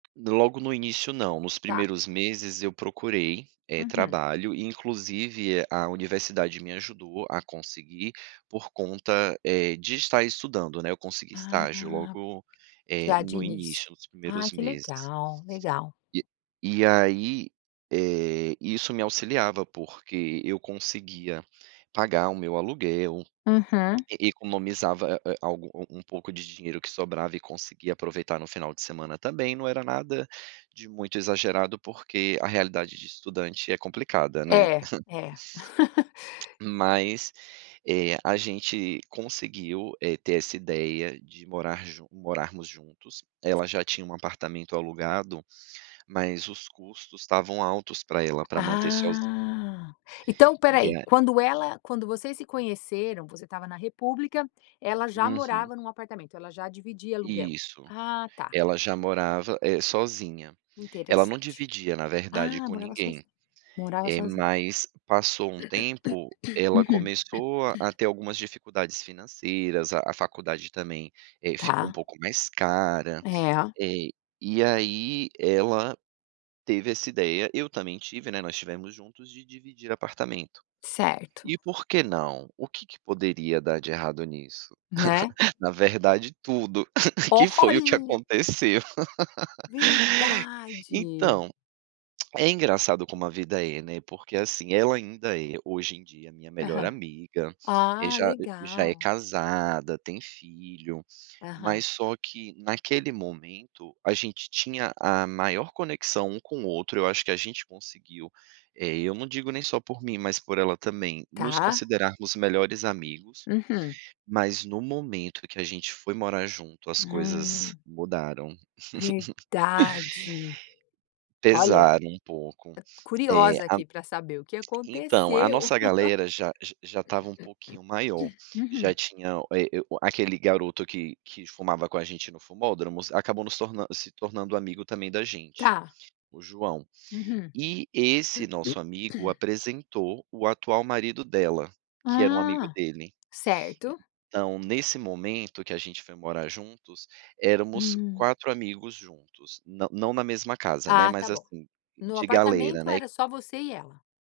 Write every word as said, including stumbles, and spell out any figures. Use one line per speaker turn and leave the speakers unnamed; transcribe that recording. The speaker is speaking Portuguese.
Logo no início não, nos
Tá.
primeiros meses eu procurei, eh,
Uhum.
trabalho e inclusive a universidade me ajudou a conseguir, por conta, eh, de estar estudando, né, eu consegui estágio
Ah,
logo, eh,
já de
no
início,
início dos
ai
primeiros
que
meses.
legal, legal.
E e aí, eh, isso me auxiliava, porque eu conseguia pagar o meu aluguel,
Uhum.
e economizava a a algum um um pouco de dinheiro que sobrava e conseguia aproveitar no final de semana também, não era nada de muito exagerado, porque a realidade de estudante é complicada, né.
É, é.
Mas, eh, a gente conseguiu, eh, ter essa ideia de morar ju morarmos juntos, ela já tinha um apartamento alugado, mas os custos estavam altos para ela para manter sozinha.
Ah, então espera
E
aí,
a
quando ela quando vocês se conheceram, você estava na república, ela já
Uhum.
morava em um apartamento, ela já dividia aluguel?
Isso,
Ah tá.
ela já morava, eh, sozinha, ela não
Interessante.
dividia na verdade
Ah,
com
morava
ninguém,
sozinha, morava
eh,
sozinha.
mas passou um tempo, ela
Uhum.
começou a ter algumas dificuldades financeiras, a a faculdade também, eh, ficou um
Tá.
pouco mais cara,
É.
eh, e aí ela teve essa ideia, eu também tive, né, nós tivemos juntos de dividir apartamento,
Certo.
e por que não? O que que poderia dar de errado nisso?
Né.
Na verdade tudo, que foi o que
Olha.
aconteceu.
Verdade.
Então, é engraçado como a vida é, né, porque assim, ela ainda é, hoje em dia, minha melhor
Aham.
amiga,
Ah,
já já é
legal.
casada, tem filho,
Aham.
mas só que naquele momento, a gente tinha a maior conexão um com o outro, eu acho que a gente conseguiu, eh, eu não digo nem só por mim mas por ela também, nos
Tá.
considerarmos melhores amigos,
Uhum.
mas no momento que a gente foi morar junto as coisas
Hum.
mudaram.
Verdade, olha,
Pesaram um pouco, eh,
curiosa
a
aqui para saber o que
entao, a
aconteceu.
nossa galera já já estava um pouquinho maior, já
Uhum.
tinha, eh, o a aquele garoto que que fumava com a gente no fumódromos acabou nos torna se tornando amigo também da gente,
Tá.
o João.
Uhum.
E esse nosso amigo apresentou o atual marido dela, que era um amigo
Ah,
dele,
certo.
então nesse momento que a gente foi morar juntos, éramos
Hum.
quatro amigos juntos, não não na mesma casa, né,
Ah
mas
tá bom,
assim,
no
de galera,
apartamento
né.
era só você e ela.